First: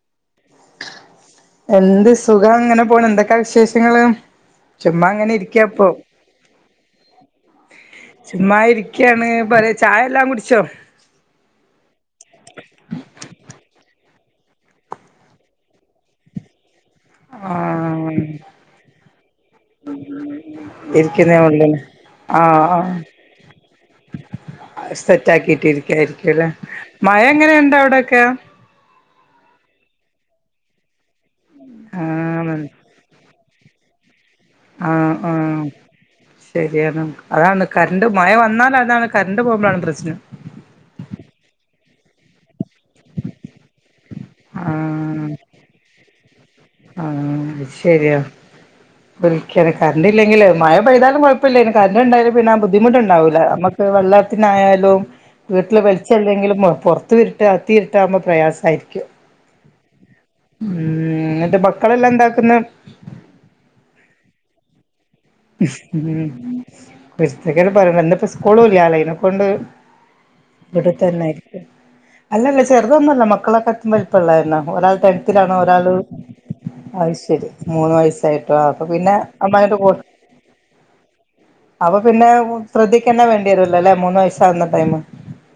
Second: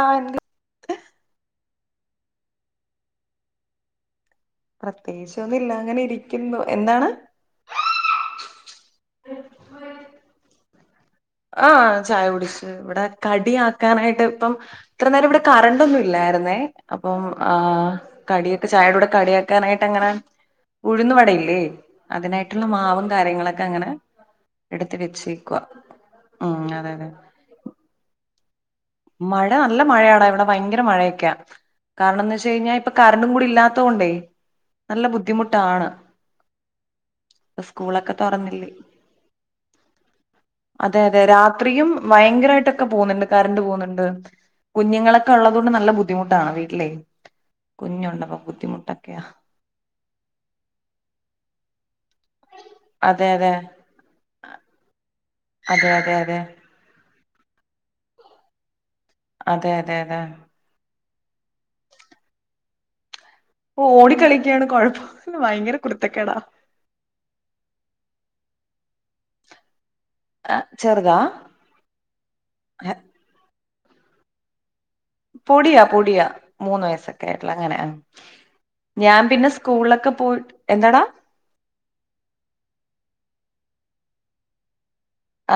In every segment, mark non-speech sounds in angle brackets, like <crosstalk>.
ആഎന്തെ എന്ത് സുഖങ്ങനെ പോണ് എന്തൊക്കെ വിശേഷങ്ങള് ചുമ്മാ അങ്ങനെ പ്രത്യേകിച്ച് ഒന്നും ഇല്ല ഇരിക്കപ്പൊ അങ്ങനെ ഇരിക്കുന്നു എന്താണ് മ്മാ ഇരിക്കാണ് പല ചായെല്ലാം കുടിച്ചോ ആ ചായ കുടിച്ചു വ്ടെ കടി ആക്കാനായിട്ട് പ്പം ഇത്ര നേരം ഇവിടെ കരണ്ടൊന്നുല്ലാര്ന്നേ അപ്പം ആ ആഹ് കടിയിട്ട് ചായടെ കൂടെ കടിയാക്കാനായിട്ടങ്ങനെ ഉഴ്ന്ന് ഇരിക്കുന്നേ വടയില്ലേ ഉള്ളൂ അതിനായിട്ടുള്ള മാവും കാര്യങ്ങളൊക്കങ്ങനെ സെറ്റാക്കിട്ടിരിക്കായിരിക്കുല്ലെ ഉം അതെ അതെ മഴ എങ്ങനെണ്ടവിടൊക്കെ മഴ നല്ല മഴയാണ് ഇവിടെ ഭയങ്കര മഴയൊക്കെയ കാരണം എന്ന് വെച്ച ആഹ് കഴിഞ്ഞാ ഇപ്പ കറണ്ടും കൂടി ഇല്ലാ ത്തോണ്ടേ ആ ആ ശരിയാണ് അതാണ് കരണ്ട് സ്കൂളൊക്കെ മഴ തുറന്നില്ലേ വന്നാലതാണ് കറണ്ട് പോകുമ്പോഴാണ് പ്രശ്നം അതെ അതെ രാത്രിയും ഭയങ്കരായിട്ടൊക്കെ പോന്നുണ്ട് കറണ്ട് പോകുന്നുണ്ട് കുഞ്ഞുങ്ങളൊക്കെ ഉള്ളതൊണ്ട് നല്ല ബുദ്ധിമു ആ ശരിയ ബുദ്ധിമുട്ടൊക്കെയാ <unintelligible> കറണ്ട്ല്ലെങ്കില് മഴ പെയ്താലും കുഴപ്പില്ലേനി കര് ണ്ട്ണ്ടായാല് പിന്നാ അതെ ബുദ്ധിമുട്ടുണ്ടാവൂല അതെ നമ്മക്ക് വെള്ളത്തിനായാലും വീട്ടില് അതെ അതെ അതെ വെള്ച്ചല്ലെങ്കിലും പുറത്തുരിട്ട് അത്തി ഇരിട്ടാകുമ്പോ പ്രയാസമായിരിക്കും അതെ അതെ അതെ ഉം എന്നിട്ട് മക്കളെല്ലന്താക്ക്ന്ന് ഓടിക്കളിക്കയാണ് കൊഴപ്പം ഉ ഭയങ്കര കുരുത്തക്കേടാ കുത്തക്ക പറയ ഇിപ്പോ സ്കൂളല്ല അല അയ്നെക്കൊണ്ട് ആ, ഇവിടത്ത ചെറുതാ തന്നൊയിരിക്കും അല്ലല്ല ഹെ, ചെറുതൊന്നുമല്ല മക്കളൊക്കെ വൽപ്പള്ളന്ന ഒരാൾ ടെൻണോ ഒരാ പൊടിയാ പൊടിയാ മൂന്ന് അത് വയസ്സൊക്കെ ശരി ആയിട്ടുള്ള അങ്ങനെ ആ. മൂന്ന് വയസ്സായിട്ടോ അപ്പ പിന്നെ ഞാൻ അമ്മാട്ട് സ്കൂളിലൊക്കെ പോയിട്ട് എന്താടാ അപ്പൊ പിന്നെ ശ്രദ്ധക്കന്നെ വേ ത അല്ലേൂന്ന് വയസാവുന്ന ടൈ്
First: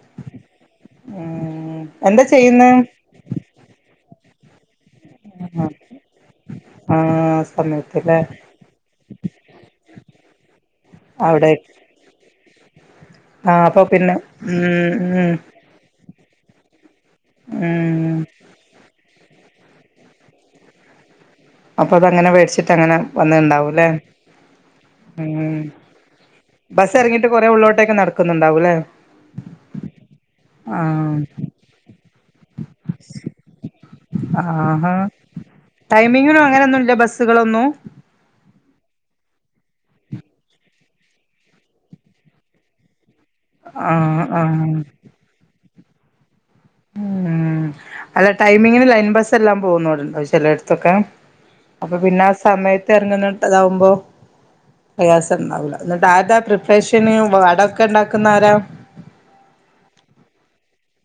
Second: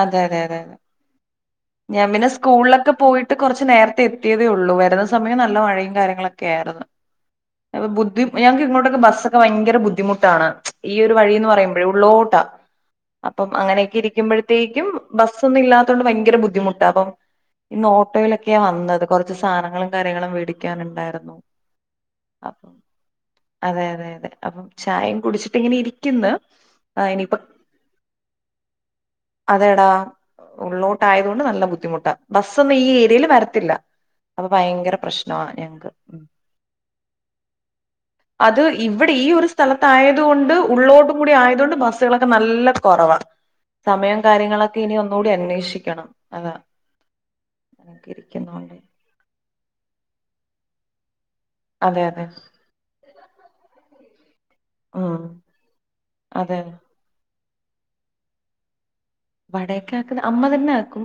അതെ അതെ അതെ അതെ ഞാൻ എന്താ പിന്നെ ചെയ്യുന്നെ സ്കൂളിലൊക്കെ പോയിട്ട് കുറച്ച് നേരത്തെ എത്തിയതേ ഉള്ളൂ വര സമയം നല്ല ആഹ് മഴയും കാര്യങ്ങളൊക്കെ ആയിരുന്നു ആഹ് അപ്പൊ സമയത്തില്ലേ ബുദ്ധി ഞങ്ങക്ക് ഇങ്ങോട്ടൊക്കെ ബസ്സൊക്കെ ഭയങ്കര ബുദ്ധിമുട്ടാണ് ഈയൊരു വഴിന്ന് അവിടെ പറയുമ്പോഴേ ഉള്ളോട്ടാ അപ്പം ആഹ് അപ്പൊ അങ്ങനെയൊക്കെ പിന്നെ ഇരിക്കുമ്പോഴത്തേക്കും ഉം ഉം ബസ് ഒന്നും ഇല്ലാത്തൊണ്ട് ഭയ ങ്കര ബുദ്ധിമുട്ടാണ് അപ്പൊ ന്ന് ഉം ഓട്ടോയിലൊക്കെയാ വന്നത് കുറച്ച് സാധനങ്ങളും കാര്യങ്ങളും വേടിക്കാനുണ്ടായിരുന്നു അപ്പൊ അതങ്ങനെ അ വേടിച്ചിട്ട് അങ്ങനെ അതെ വന്നിണ്ടാവൂല്ലേ അതെ അതെ അപ്പം ചായയും ഉം കുടിച്ചിട്ടിങ്ങനെ ഇരിക്ക്ന്ന് ബസ് ഇറങ്ങിട്ട് കുറെേ ഉള്ളോട്ടേക്ക് നടക്കുന്നുണ്ടാവും ലേ അതെടാ ഉള്ളോട്ട് ആയതുകൊണ്ട് ന ല്ല ബുദ്ധിമുട്ടാ ബസ്സൊന്നും ഈ ഏരിയയിൽ വരത്തില്ല അപ്പൊ ഭയങ്കര പ്രശ്നാണ് ഞങ്ങക്ക് <unintelligible> ഉം. അങ്ങനെയൊന്നുല്ല ബസ്സുകളൊന്നും അത് ഇവിടെ ഈ ഒരു സ്ഥലത്തായത് കൊണ്ട് ഉള്ളോട്ടും കൂടി ആയതുകൊണ്ട് ബസ്സുകളൊക്കെ നല്ല കൊറവ സമയം ആഹ് ആഹ് കാര്യങ്ങളൊക്കെ ഇനി ഒന്നൂടി അന്വേഷിക്കണം അതാ മ് അല്ല എനിക്കിരിക്കുന്നോണ്ട് ടൈമിങ്ങിന് ലൈൻ ബസ്സെല്ലാം പോകുന്നുണ്ട് ചിലയിടത്തൊക്കെ അപ്പൊ അതെ പിന്നെ അതെ ആ സമയത്ത് ഇറങ്ങുന്നട്ടതാവുമ്പോ ഉം പ്രയാസംണ്ടാവൂല എന്നിട്ട് ആതാ അതെ പ്രിപ്പറേഷന് വടൊക്കെ ഉണ്ടാക്കുന്നതാരാ വടയൊക്കെ ആക്കുന്ന അമ്മ തന്നെ ആക്കും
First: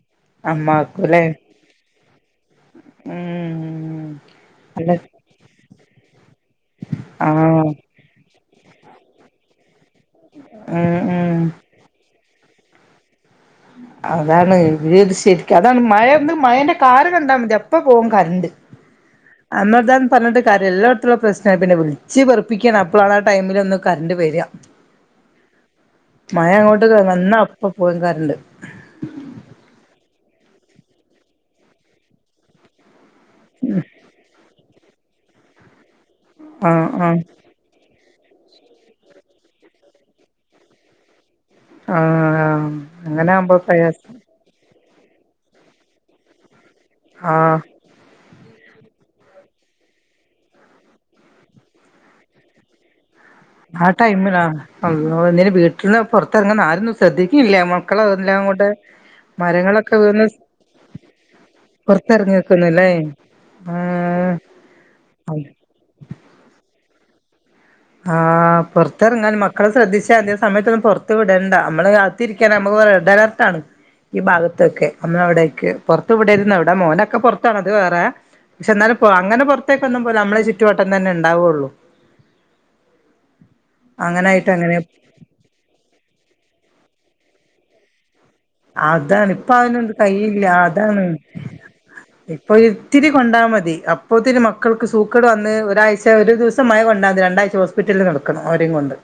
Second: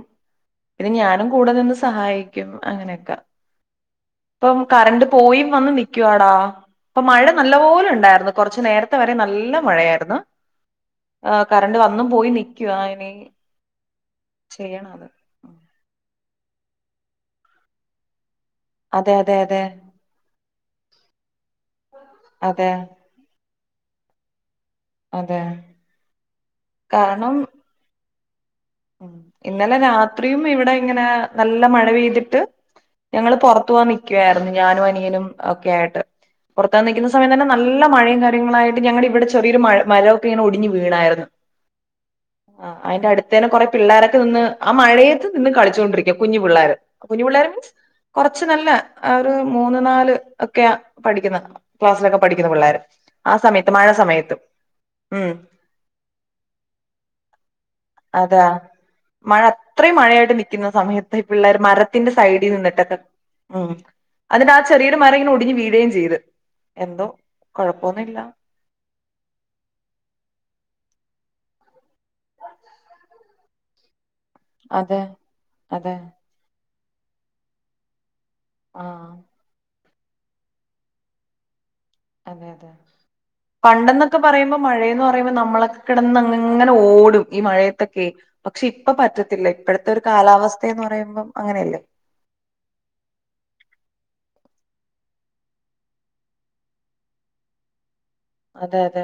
ഇത് അമ്മാക്കുല്ലേ ഞാനും കൂടെ നിന്ന് സഹായിക്കും അങ്ങനൊക്ക ഉം പ്പം അല്ല കറണ്ട് പോയി വന്ന് നി ക്കുവാടാ ഇപ്പം മഴ നല്ല ആഹ് പോലെ ഒണ്ടാരുന്നു കൊറച്ച് നേരത്തെ വരെ നല്ല മഴയാരുന്നു ഉം ആ ഉം കറണ്ട് വന്നും പോയി നിക്കുവ ഇനി അതാണ് ചെയ്യണം അത് ഇവരിത് ശരിക്കും അതാണ് മഴന്ന് മഴന്റെ കാറ് കണ്ടാ മതി അപ്പോ പോകും കരണ്ട് അതെ അതെ അതെ അന്നതാൻ പറഞ്ഞിട്ട് കാര്യം എല്ലായിടത്തുള്ള പ്രശ്ന പിന്നെ വിളിച്ച് അതെ വെറുപ്പിക്കണം അപ്പളാണ് ആ ടൈമിൽ ഒന്ന് കരണ്ട് വര്വ അതെ മഴ അങ്ങോട്ട് വന്ന കാരണം അപ്പം പോവും കരണ്ട് ഇന്നലെ രാത്രിയും ഇവിടെ ഇങ്ങനെ നല്ല മഴ പെയ്തിട്ട് ഞങ്ങള് പുറത്തു പോവാൻ നിക്കുവാരുന്നു ഞാനും അനിയനും ഒക്കെ ആയിട്ട് പൊറത്താ ആഹ് പോവാൻ നിക്കുന്ന ആഹ് സമയം തന്നെ നല്ല മഴയും കാര്യങ്ങളായിട്ട് ഞങ്ങളിവിടെ ചെറിയൊരു മഴ മരൊക്കെ ഇങ്ങനെ ഒടിഞ്ഞ് വീണാരുന്നു ആ ആഹ് അങ്ങനെ ത്തേനും ആകുമ്പോ കുറെ പ്രയാസം പിള്ളോരൊക്കെ നിന്ന് ആ മഴയത്ത് നിന്ന് കളിച്ചൊണ്ടിരിക്ക കുഞ്ഞു പിള്ളേര് കുഞ്ഞുപിള്ളേര് ആഹ് മീൻസ് കൊറച്ച് ച്ച് നല്ല ആ ഒരു മൂന്ന് നാല് ഒക്കെ പഠിക്കുന്ന ക്ലാസ്സിലൊക്കെ പഠിക്കുന്ന പിള്ളേര് ആ ടൈമിലാ അള്ളോ ഉം ഇനി വീട്ടിന്ന് പൊറത്തെറങ്ങുന്ന ആരന്ന് ശ്രദ്ധിക്കില്ല മ ക്കളെല്ലാം അതാ കൂടെ മഴ അത്രയും മഴയായിട്ട് നിക്കുന്ന സമയത്ത് പിള്ളേര് മരത്തിന്റെ പുറത്തിറങ്ങി സൈഡിൽ നിക്കുന്നുല്ലേ നിന്നിട്ടൊക്കെ ഉം ആഹ് അതിന്റെ ആ ചെറിയൊരു മരങ്ങനെ ഒടിഞ്ഞ് വീഴേം ചെയ്ത് എന്തോ ആ കുഴപ്പമൊന്നുമില്ല പൊറത്തെറങ്ങാൻ മക്കളെ ശ്രദ്ധിച്ച അതേ സമയത്തൊന്നും പൊറ ത്ത് വിടണ്ട നമ്മള് കാത്തിരിക്കാന നമുക്ക് റെഡ് അലർട്ടാണ് ഈ ഭാഗത്തൊക്കെ അതെ മ്മളെ അവിടേക്ക് അതെ പൊറത്ത് വിടരുതെന്നാ ഇവിടെ മോനൊക്കെ പൊറത്താണ് അത് വേറെ പക്ഷെ ആ ന്നാലും പോ അങ്ങനെ പൊറത്തേക്കൊന്നും പോവുല മ്മളെ ചുറ്റുവട്ടം തന്നെണ്ടാവൊള്ളൂ അതെയതെ പണ്ടെന്നൊക്കെ അങ്ങനായിട്ട് പറയുമ്പോ അങ്ങനെ മഴയന്ന് പറയുമ്പോ നമ്മളൊക്കെ കെടന്ന് അങ്ങനെ ഓ ടും ഈ മഴയത്തൊക്കെ പക്ഷെ ഇപ്പ അതാണ് ഇപ്പ പറ്റത്തില്ല ഇപ്പഴത്തെ അതിനൊന്നും ഒരു കഴിയില്ല കാലാവസ്ഥയെന്ന് അതാണ് പറയുമ്പം അങ്ങനെയല്ലേ ഇപ്പൊ ഇത്തിരി കൊണ്ടാ മതി അപ്പോത്തിരി മ മക്കൾക്ക് സൂക്കേട് വന്ന് ഒരാഴ്ച ഒരു ദിവസം മഴ കൊണ്ടാ മതി രണ്ടാഴ്ച ഹോസ്പിറ്റലിൽ നട ക്കണം അവരെം അതെ കൊണ്ട് അതെ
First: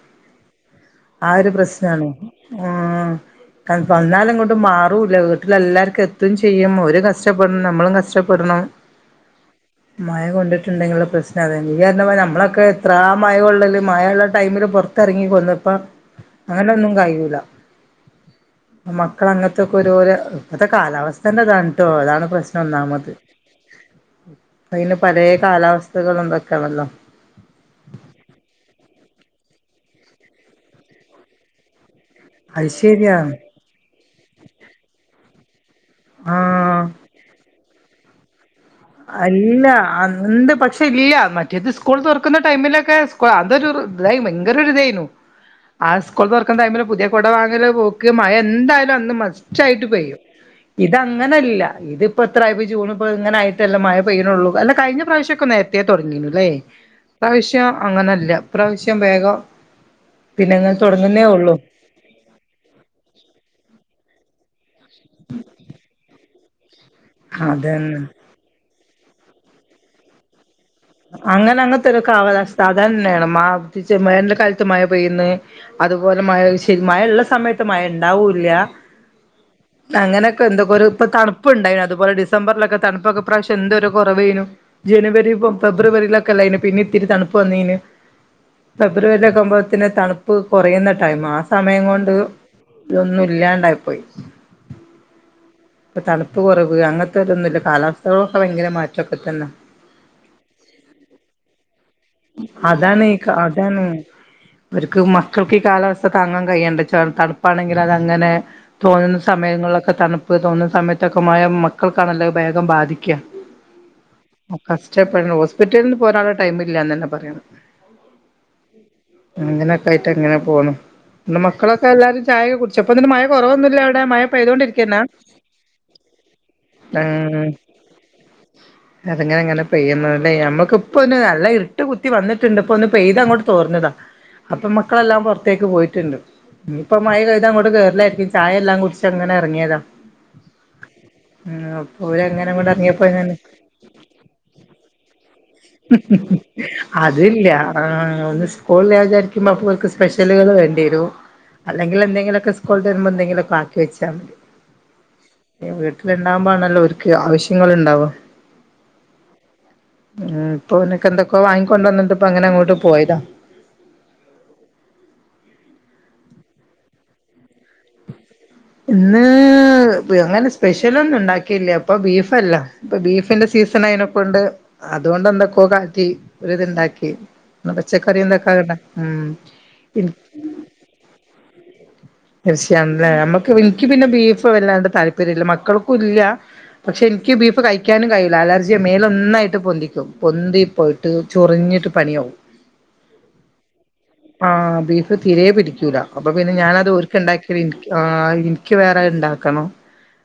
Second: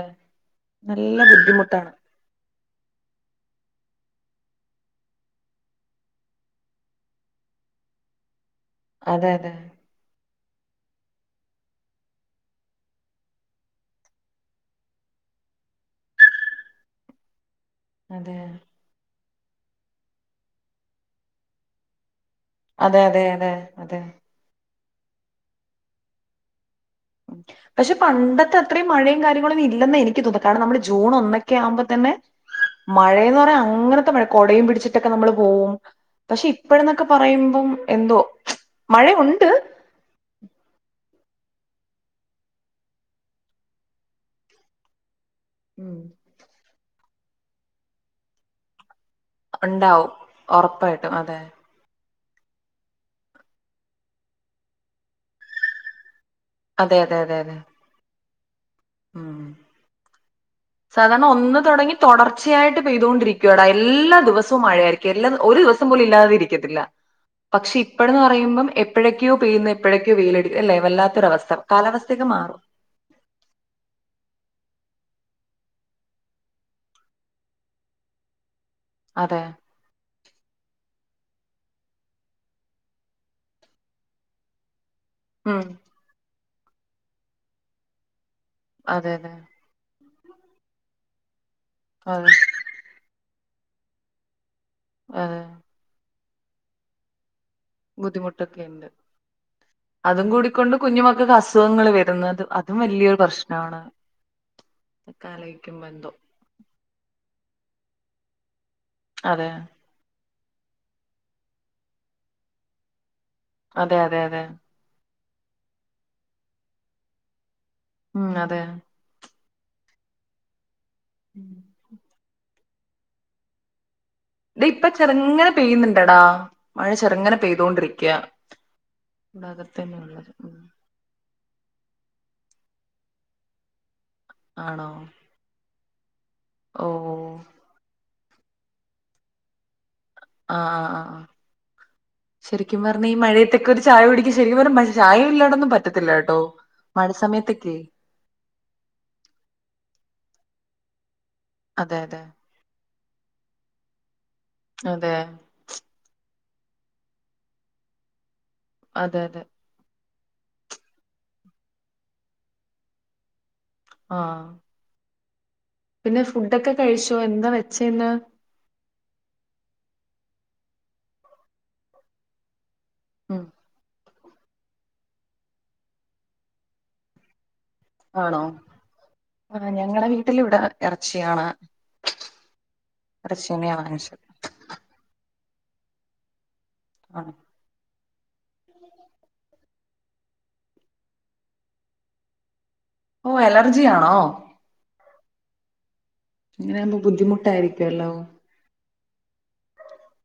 നല്ല ആ ഒരു ബുദ്ധിമുട്ടാണ് പ്രശ്നാണ് ആ <unintelligible> മാറൂല്ല വീട്ടില് എല്ലാവർക്കും എത്തും ചെയ്യും ഓരും കഷ്ടപ്പെടണം നമ്മളും കഷ്ടപ്പെടണം അതെ അതെ കൊണ്ടിട്ടുണ്ടെങ്കിലെ പ്രശ്നം അതാ നീ പറഞ്ഞ പോലെ നമ്മളൊക്കെ എത്രാ മഴ കൊള്ളല് മഴയുള്ള ടൈമില് പൊറത്തിറങ്ങി പോന്നപ്പം അങ്ങനെ ഒന്നും കയ്യൂല അതെ മക്കളങ്ങത്തൊക്കൊരു ഓരോ ഇപ്പഴത്തെ കാലാവസ്ഥെന്റെ ഇതാണ് ട്ടോ അതാണ് പ്രശ് അതെ അതെ അതെ അതെ അതിന് പലെ കാലാവസ്ഥകളും ഇതൊക്കാണല്ലോ പക്ഷെ പണ്ടത്തെ അത്രയും മഴയും കാര്യങ്ങളൊന്നും ഇല്ലെന്ന് എനിക്ക് തോന്നുന്നെ കാരണം നമ്മള് ജൂൺ ഒന്നൊക്കെ ആവുമ്പ തന്നെ അത് ശരിയാ മഴയെന്ന് പറഞ്ഞ അങ്ങനത്തെ മഴ കൊടയും പിടിച്ചിട്ടൊക്കെ നമ്മള് പോവും പക്ഷെ ആഹ് ഇപ്പഴന്നൊക്കെ പറയുമ്പം എന്തോ മഴയുണ്ട് അല്ല അന്ന് പക്ഷെ ഇല്ല മ റ്റേത് സ്കൂൾ തുറക്കുന്ന ടൈമിലൊക്കെ അതൊരു ഇതായി ഭയങ്കര ഇതായിന്നു ആ ഉം. സ്കൂള് തുറക്കുന്ന ടൈമില് പുതിയ കുട വാങ്ങല് പോക്ക് മഴ എന്തായാലും അന്നും മ സ്റ്റായിട്ട് ഉണ്ടാവും പെയ്യും ഉറപ്പായിട്ടും അതെ ഇതങ്ങനല്ല ഇതിപ്പോ എത്രായിപ്പോ ജൂണിപ്പിങ്ങനെ ആയി ട്ടല്ലെ മഴ പെയ്യണുള്ളൂ അല്ല കഴിഞ്ഞ പ്രാവശ്യക്കെ നേരത്തേ തുടങ്ങീനുല്ലേ ഇപ്രാവശ്യം അങ്ങനെല്ല മ് പിന്നെങ്ങനെ സാധാരണ തുടങ്ങുന്നേ ഉള്ളൂ ഒന്ന് തുടങ്ങി തുടർച്ചയായിട്ട് പെയ്തൊണ്ടിരിക്ക് ക്കോട എല്ലാ ദിവസവും മഴയായിരിക്കും എല്ലാം ഒരു ദിവസം പോലും ഇല്ലാതെ ഇരിക്കത്തില്ല പക്ഷെ അതന്നെ ഇപ്പഴന്ന് പറയുമ്പം എപ്പോഴൊക്കെയോ പെയ്യന്ന് എപ്പോഴൊക്കെയോ വെയിലടി അല്ലേ വല്ലാത്തൊരവസ്ഥ അങ്ങനെ കാലാവസ്ഥയൊക്കെ അങ്ങത്തെരക്കാവലാവസ്ഥ മാറും സാധാരണ വേണം മാ റ്റിച്ചു മേനൽ കാലത്ത് മഴ പെയ്യ്ന്ന് അതുപോലെ മഴ ശരി മഴള്ള സമയത്ത് മഴ ഉണ്ടാവൂല്ല അതെ അങ്ങനൊക്കെ എന്തൊക്കൊരു ഇപ്പ തണുപ്പുണ്ടായി അതുപോലെ ഡിസംബറിലൊക്കെ തണുപ്പൊക്കെ ഇപ്രാവശ്യം എന്തൊരു കുറവേയ്നു ജനുവ ഉം ഫെബ്രുവരിലൊക്കെ അല്ലെയിനൊ പിന്നെ ഇത്തിരി തണുപ്പ് വന്നിന് അതെ അതെ ഫെബ്രുവരിലൊക്കെ ആവുമ്പഴത്തിന് തണു ഇപ്പ് കുറയുന്ന ടൈം ആ സമയം കൊണ്ട് അതെ ഇതൊന്നും ഇല്ലാണ്ടായിപ്പോയി ആഹ് തണുപ്പ് കുറവ് അങ്ങനത്തെതൊന്നുല്ലപ്പ് ബുദ്ധിമുട്ടൊക്കെണ്ട് അതും കൂടിക്കൊണ്ട് കുഞ്ഞ്മക്കൾക്ക് അസുഖങ്ങൾ വരു അതും വലിയൊരു പ്രശ്നമാണ് അവർക്ക് ഒക്കെ മക്കൾക്ക് ഈ ആലോചിക്കുമ്പോ കാലാവസ്ഥ എന്തോ താങ്ങാൻ കഴിയണ്ടേ ച തണു പ്പാണെങ്കിൽ അതങ്ങനെ തോന്നുന്ന അതെ സമയങ്ങളിലൊക്കെ തണു ഇപ്പോൾ തോന്നുന്ന സമയത്തൊക്കെ മയ മക്കൾക്കാണ്ണല്ലോ അത്‌ വേഗം ബാധിക്കാ അതെ അതെ അതെ ഹോസ്പിറ്റലിൽ ന്ന് പോരാനുള്ള ടൈമില്ലാന്ന് തന്നെ പറയണം ഉം അതെ അങ്ങനെയൊക്കെ ആയിട്ട് അങ്ങനെ പോണു പിന്നെ മക്കളൊക്കെ എല്ലാരും ചായകെ കുടിച്ച അപ്പൊ മഴ കുറവൊന്നുമില്ല അവിടെ മഴ ഇ ഇപ്പൊ പെയ്തോണ്ടിരിക്കന്നാ ചെറുങ്ങനെ പെയ്യുന്നുണ്ടടാ മഴ ചെറുങ്ങനെ പെയ്തോണ്ടിരിക്കാ അതങ്ങനെ അങ്ങനെ പെയ്യുന്നല്ലേ നമ്മക്ക ഇപ്പൊ നല്ല ഇരു ഇട്ട് കുത്തി വന്നിട്ടുണ്ട് ഇപ്പൊ ഒന്ന് പെയ്താ അങ്ങോട്ട് തോർന്നതാ അപ്പൊ ആണോ മക്കളെല്ലാം പുറത്തേക്ക് പോയിട്ടുണ്ട് ഓ ഇപ്പ മഴ കയ്താ അങ്ങോട്ട് കേയറിലായിരിക്കും ചായയെല്ലാം കുടിച്ച അങ്ങനെ ഇറങ്ങിയതാ ആഹ് ആഹ് ആഹ് ഉം അപ്പൊ ഓര് അങ്ങനെ അങ്ങോട്ട് ശരിക്കും പറഞ്ഞ ഇറങ്ങിയപ്പോ ഈ ഞാന് മഴയത്തൊക്കെ ഒരു ചായ കുടിക്കും ശരിക്കും പറഞ്ഞ ചായ ഇല്ലടോ അതല്ല ഒന്ന് സ്കൂൾല്ലാ വിചാരിക്കുമ്പോ അപ്പോര്ക്ക് സ്പെഷ്യൽ റ്റലുകൾ വേണ്ടിവരും അതെ അല്ലെങ്കിൽ അതെ എന്തെങ്കിലൊക്കെ സ്കൂൾട്ട് വരുമ്പോ എന്തെങ്കിലൊക്കെ ആക്കി വെച്ചാ മതി അതെ ആവുമ്പോ ആണല്ലോ ഓര്ക്ക് ആവശ്യങ്ങൾ ഉണ്ടാവ അതെ അതെ ഉം ഇപ്പൊ ഓനക്കെന്തൊക്കോ വാങ്ങിക്കൊണ്ടന്നിട്ട് വന്നിട്ട ഇപ്പ അങ്ങനെ അങ്ങോട്ട് പോയതാ ആഹ് പിന്നെ ഫുഡൊക്കെ കഴിച്ചോ എന്താ വെച്ചേന്ന് ഇന്ന് അങ്ങനെ സ്പെഷ്യലൊന്നും ഉണ്ടാക്കില്ല ഇപ്പൊ ബീഫല്ല ഇപ്പൊ ഉം ബീഫിന്റെ സീസൺ അയ്നൊക്കെണ്ട് അതുകൊണ്ട് എന്തൊക്കെയ കാറ്റി ഒരു ഇത്ണ്ടാക്കി എന്ന പച്ചക്കറി ആണോ എന്തൊക്കകണ്ട ആ ഉം ഞങ്ങളടെ വീട്ടിൽ ഇവിടെ ഇറച്ചിയാണ് തീർച്ചയണല്ലേ ഇറച്ചി നമ്മുക്ക് തന്നെയാ എനിക്ക് പിന്നെ വാങ്ങിച്ചത് ബീഫ് വല്ലാണ്ട് താല്പര്യം ഇല്ല മക്കൾക്കും ഇല്ല പക്ഷെ ആണോ എനിക്ക് ബീഫ് കഴിക്കാനും കഴിയില്ല അലർജിയ മേൽ ഒന്നായിട്ട് പൊന്തി പൊന്തി പോയിട്ട് ചൊറിഞ്ഞിട്ട് പണിയാവും ഓ അലർജിയാണോ അത് തിരേ പിടിക്കൂല്ല അപ്പോൾ പിന്നെ ഞാനത് ഒരുക്ക ഉണ്ടാക്കിയൽ എനിക്ക് ബുദ്ധിമുട്ടായിരിക്കുമല്ലോ എനിക്ക് വേറെ റേ ഉണ്ടാക്കണം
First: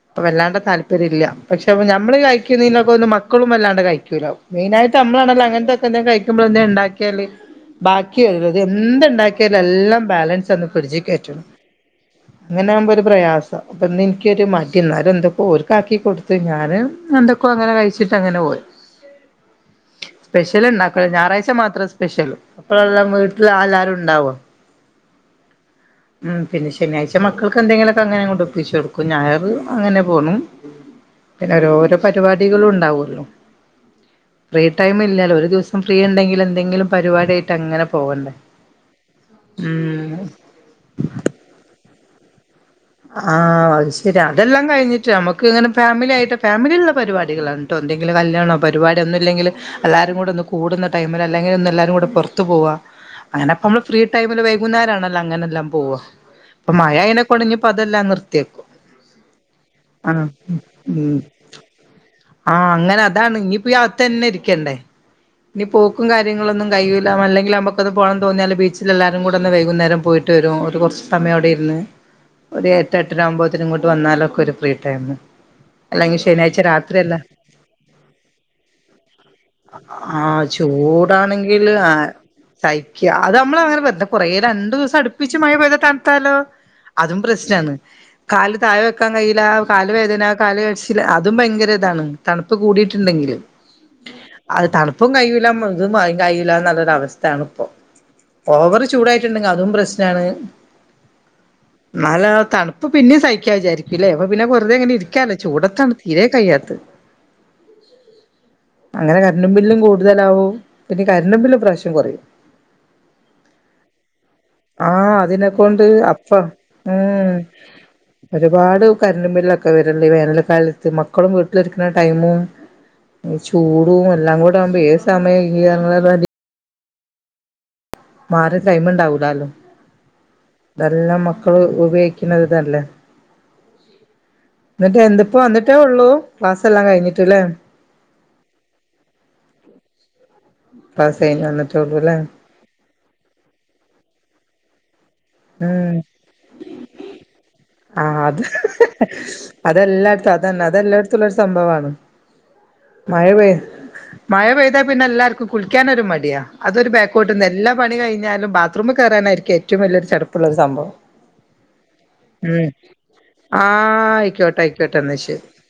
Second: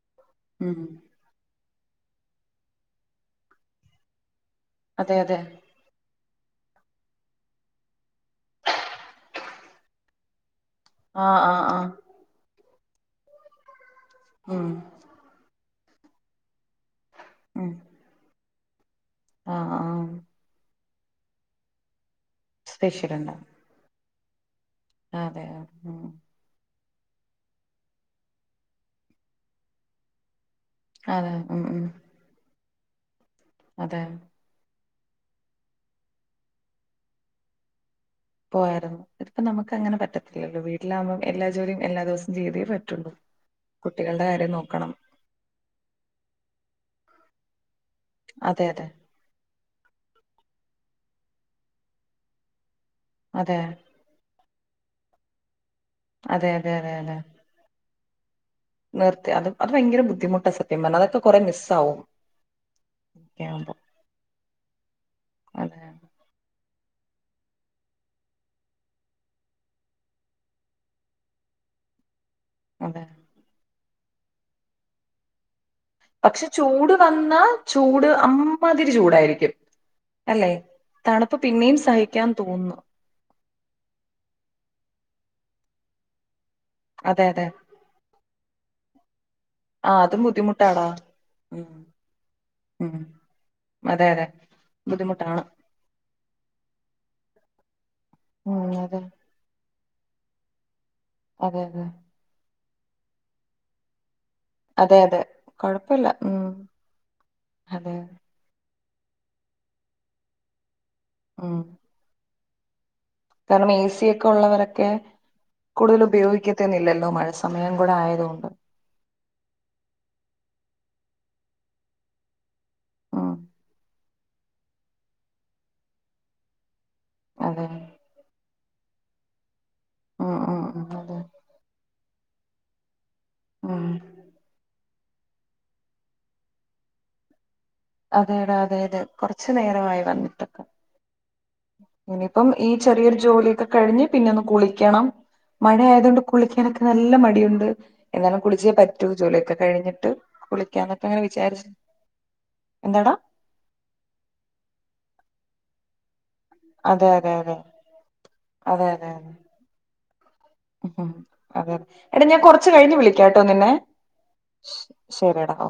അപ്പൊ വല്ലാണ്ട് ഉം താല്പര്യം ഇല്ല പക്ഷെ അ നമ്മള് കഴിക്കുന്നതിനൊക്കെ ഒ മക്കളും വല്ലാണ്ട് കഴിക്കല്ലോ മെയിനായിട്ട് അതെ അതെ നമ്മാണല്ലോ അങ്ങനത്തെൊക്കെ എന്തങ്കില കഴി ക്കുമ്പള് എന്തേലും ഉണ്ടാക്കിയല് ബാക്കിത് എന്ത് ഉണ്ടാക്കിയാല എല്ലാം ബാലൻസ് ഫ്രിഡ്ജിൽ ആ കയറ്റണം ആ ആ അങ്ങനെ ആകുമ്പോ ഒരു പ്രയാസ അപ്പൊ എനിക്കൊരു ഉം മടി എന്നാലും എന്തൊക്ക ഓര്ക്കാക്കി കൊടുത്തു ഞാന് എന്തൊക്കോ അങ്ങനെ കഴിച്ചി് അങ്ങനെ പോയി ആഹ ആഹ് അ ഞായറാഴ്ച മാത്രം സ്പെഷ്യല് അപ്പോഴ എല്ലാം സ്പെഷ്യൽ ഉണ്ടാവും വീട്ടിൽ എല്ലാവാരും ഉണ്ടാവും അതെ ഉ പിെ ശനാഴ്ച മക്കൾക്ക് എന്തെങ്കിലുമൊക്കെ അങ്ങനെങ്ങ കൊോണ്ട് ഒപ്പിച്ചച്ച് കൊടുക്കും ഞായർ അങ്ങനെ പോകും അതെ പിന്നെ ഉം ഉം ഓരോരോ പരിപാടികളും ഉണ്ടാവള്ളോ അതെ ടൈമില്ലാ ഒരു ദിവം ഫ്രീ ഉണ്ടെങ്കിൽ എന്തെങ്കിലും പരിപാടായിയിട്ട്ങ്ങനെ പോയരുന്നു ഇതിപ്പ നമുക്ക് അങ്ങനെ പറ്റത്തില്ലല്ലോ വീലാവുമ്പം എല്ലാ ജോലിയും എല്ലാ ദിവസം ചെയ്തേ പറ്റും ആഹ അത് ശരി അതെല്ലാം കഴിഞ്ഞിട്ട് നമുക്ക് ഇങ്ങനെ ഫാമിലി ആയിട്ട് ഫാമിലിള്ള പരിപാടികളണ്ട് കേട്ടോ എന്തെങ്കിലും കല്യാണോ അതെ അതെ പരിപാടി ഒന്നും ഇെങ്കിൽ എല്ലാരും കൂ ഒന്ന് കൂടുന്നടൈമിൽ അല്ലെങ്കിൽ ഒ എല്ലാരും കൂടെറത്തു പോവാ അങ്ങനെ അതെ അപ്പ നമ്മള് ഫ്രീ ടൈമ നാരാണല്ലോ അങ്ങനെല്ലാം പോവവാ അപ്പൊ മഴനെ കൊൊഞ്ഞപ്പോൊ അതെല്ലാം നിർ നിർത്തെ അത് അത് ഭയങ്കര ബുദ്ധിമുട്ടാണ് സത്യം പറഞ്ഞ ഉം അതൊക്കെ കുറെ മിസ് ആാവും ആഹ് അങ്ങനെ അതാണ് ഇനിപ്പോ അവത്ത തന്നെ ഇരിക്കണ്ടേ ഇനി അതെ പോക്കും കാര്യങ്ങളൊന്നും ഒന്ന കയില്ല അല്ലെങ്കിൽ നമുക്കത് പോണം തോിയാല് ബീച്ചിൽ എല്ലാരും കൂടെ ഒന്ന് വൈകുന്നേരം പോയിട്ട് വര ഒരു കുറച്ച് സയോടെ ഒരു എട്ട അതെ എട്ടിന ആകുമ്പോന് ഇങ്ങോട്ട് വന്നാലൊക്കെ ഒരു ഫ്രീ ടൈം അല്ലെങ്കിൽ പക്ഷെ ശനിയാഴ്ച ചൂട് രാത്രിയല്ല വന്ന ചൂട് അ്മാതിരി ചൂടായിരിക്കും ആ അല്ലെ തണുപ്പ് ചൂടാണെങ്കിൽ പിന്നെയും ആ സഹിക്കാൻ തോന്നുന്നു തയ്ക്ക അത് നമ്മൾ അങ്ങനെ വര കൊറെ രണ്ടു ദിവസം അടുപ്പിച്ചച്ച് മഴ പോ്ത തണത്താലോ അതും അതെ അതെ പ്രശ്നമാണ് കാല് താഴെ വെക്കാൻ കഴയില്ല കാല് ആ അതും വേദന കാല് ബുദ്ധിമുട്ടാടാ കഴിച്ചില്ല അതും ഉം ഭയങ്കര താണ് തണുപ്പ് ഉം കൂടിയിട്ടുണ്ടെങ്കിലിൽ അതെ അതെ അത് തണുപ്പും ബുദ്ധിമുട്ടാണ് കഴയില്ല ഇതും കഴയില്ലന്നല്ലൊരു അവസ്ഥയാണ് ഉം ഓവറ് അതെ ചൂടായിട്ടുണ്ടെങ്ക അതും പ്രശ്നമാണ് അതെ അതെ നല്ല തണുപ്പ അപ്പ പിന്നെ സഹിക്കാ വിചാരിക്കല്ലേ പിന്നെ വെറുതെങ്ങനെ അതെ അതെ ഇരിക്കല്ലോ ചൂടത്താണ് കുഴപ്പമില്ല തീരെ ഉം കയ്യാത്ത അതെ അങ്ങനെ കരണ്ടും ബില്ലും കൂടുതലാാവും പിന്നെ കരിും ബില്ും ഉം പ്രാവശ്യം കുറയും കാരണം എ സിയ ഒൊക്കെ ഉള്ളവരൊക്കെ ആഹ് അതിനെക്കൊണ്ട് കൂടുതൽ അപ്പ ഉപയോഗിക്കത്തന്നില്ലല്ലോ മഴ ഉം സമയം കൂടെ ആയ ഒരുപാട് കരി മല്ലൊക്കെ വരണ്ട് വേനൽക്കാലത്ത് മക്കളും വീട്ടിലിരിക്കുന്ന ടൈമും ഉം ചൂടും എല്ലാം കൂടെ ആവുമ്പോ സമയംങ്ങള അതെ ആര ടൈമ ഉണ്ടാവൂലാലോ ഉം ഉം ഉം അതെ ഇതെല്ലാം മക്കൾ ഉപയോഗിക്കുന്ന ഇതല്ലേ ഉം എന്നിട്ടേ എന്തിപ്പോ വന്നിട്ടേ ഉള്ളൂ ക്ലാസ് എല്ലാം കഴിഞ്ഞിട്ടല്ലേ അതെടാ അതെ അതെ കൊറച്ചു നേരമായി വന്നിട്ട് ക്ലാസ് കഴിഞ്ഞ് വന്നിട്ടേള്ളൂല്ലേ ഇനിയിപ്പം ഈ ചെറിയൊരു ജോലിയൊക്കെ കഴിഞ്ഞ് പിന്നെ ഒന്ന് കുളിക്കണം മഴ ഉം ആയത കൊൊണ്ട് കുളിക്കാനൊക്കെ നല്ല മടിയുണ്ട് ആ എന്നാലും അത് കുളിച്ചേ പറ്റൂ ജോലിയൊക്കെ കഴിഞ്ഞിട്ട് അതെല്ലായിടത്തും അതന്നെ കുളിക്കാന്നൊക്കെ അങ്ങനെ അതെല്ലായിടത്തുംുള്ളരു വിചാരിച്ചു സംഭവമാണ് എന്താടാ മഴ പെയ് മഴ പെയ്താ പിന്നെ എല്ലാർക്കും കുളിക്കാനൊരു മടിയാ അതൊ അതെ ബാക്കോട്ട അതെ അതെ എല്ലാ പി കഴിഞ്ഞാലും ബാത്റൂമിൽ കയറാനായിരിക്കും ഏറ്റവും വലൊരു ചടം ഉ അതെെ ടാ ഞാൻ ഉം കൊറച്ച് കഴിഞ്ഞ് ആ വിളിക്കാംട്ടോന്നന്നെ ആയിക്കോട്ടെ ശ ആയിക്കോട്ടെ എന്നാ ശരി ശടാ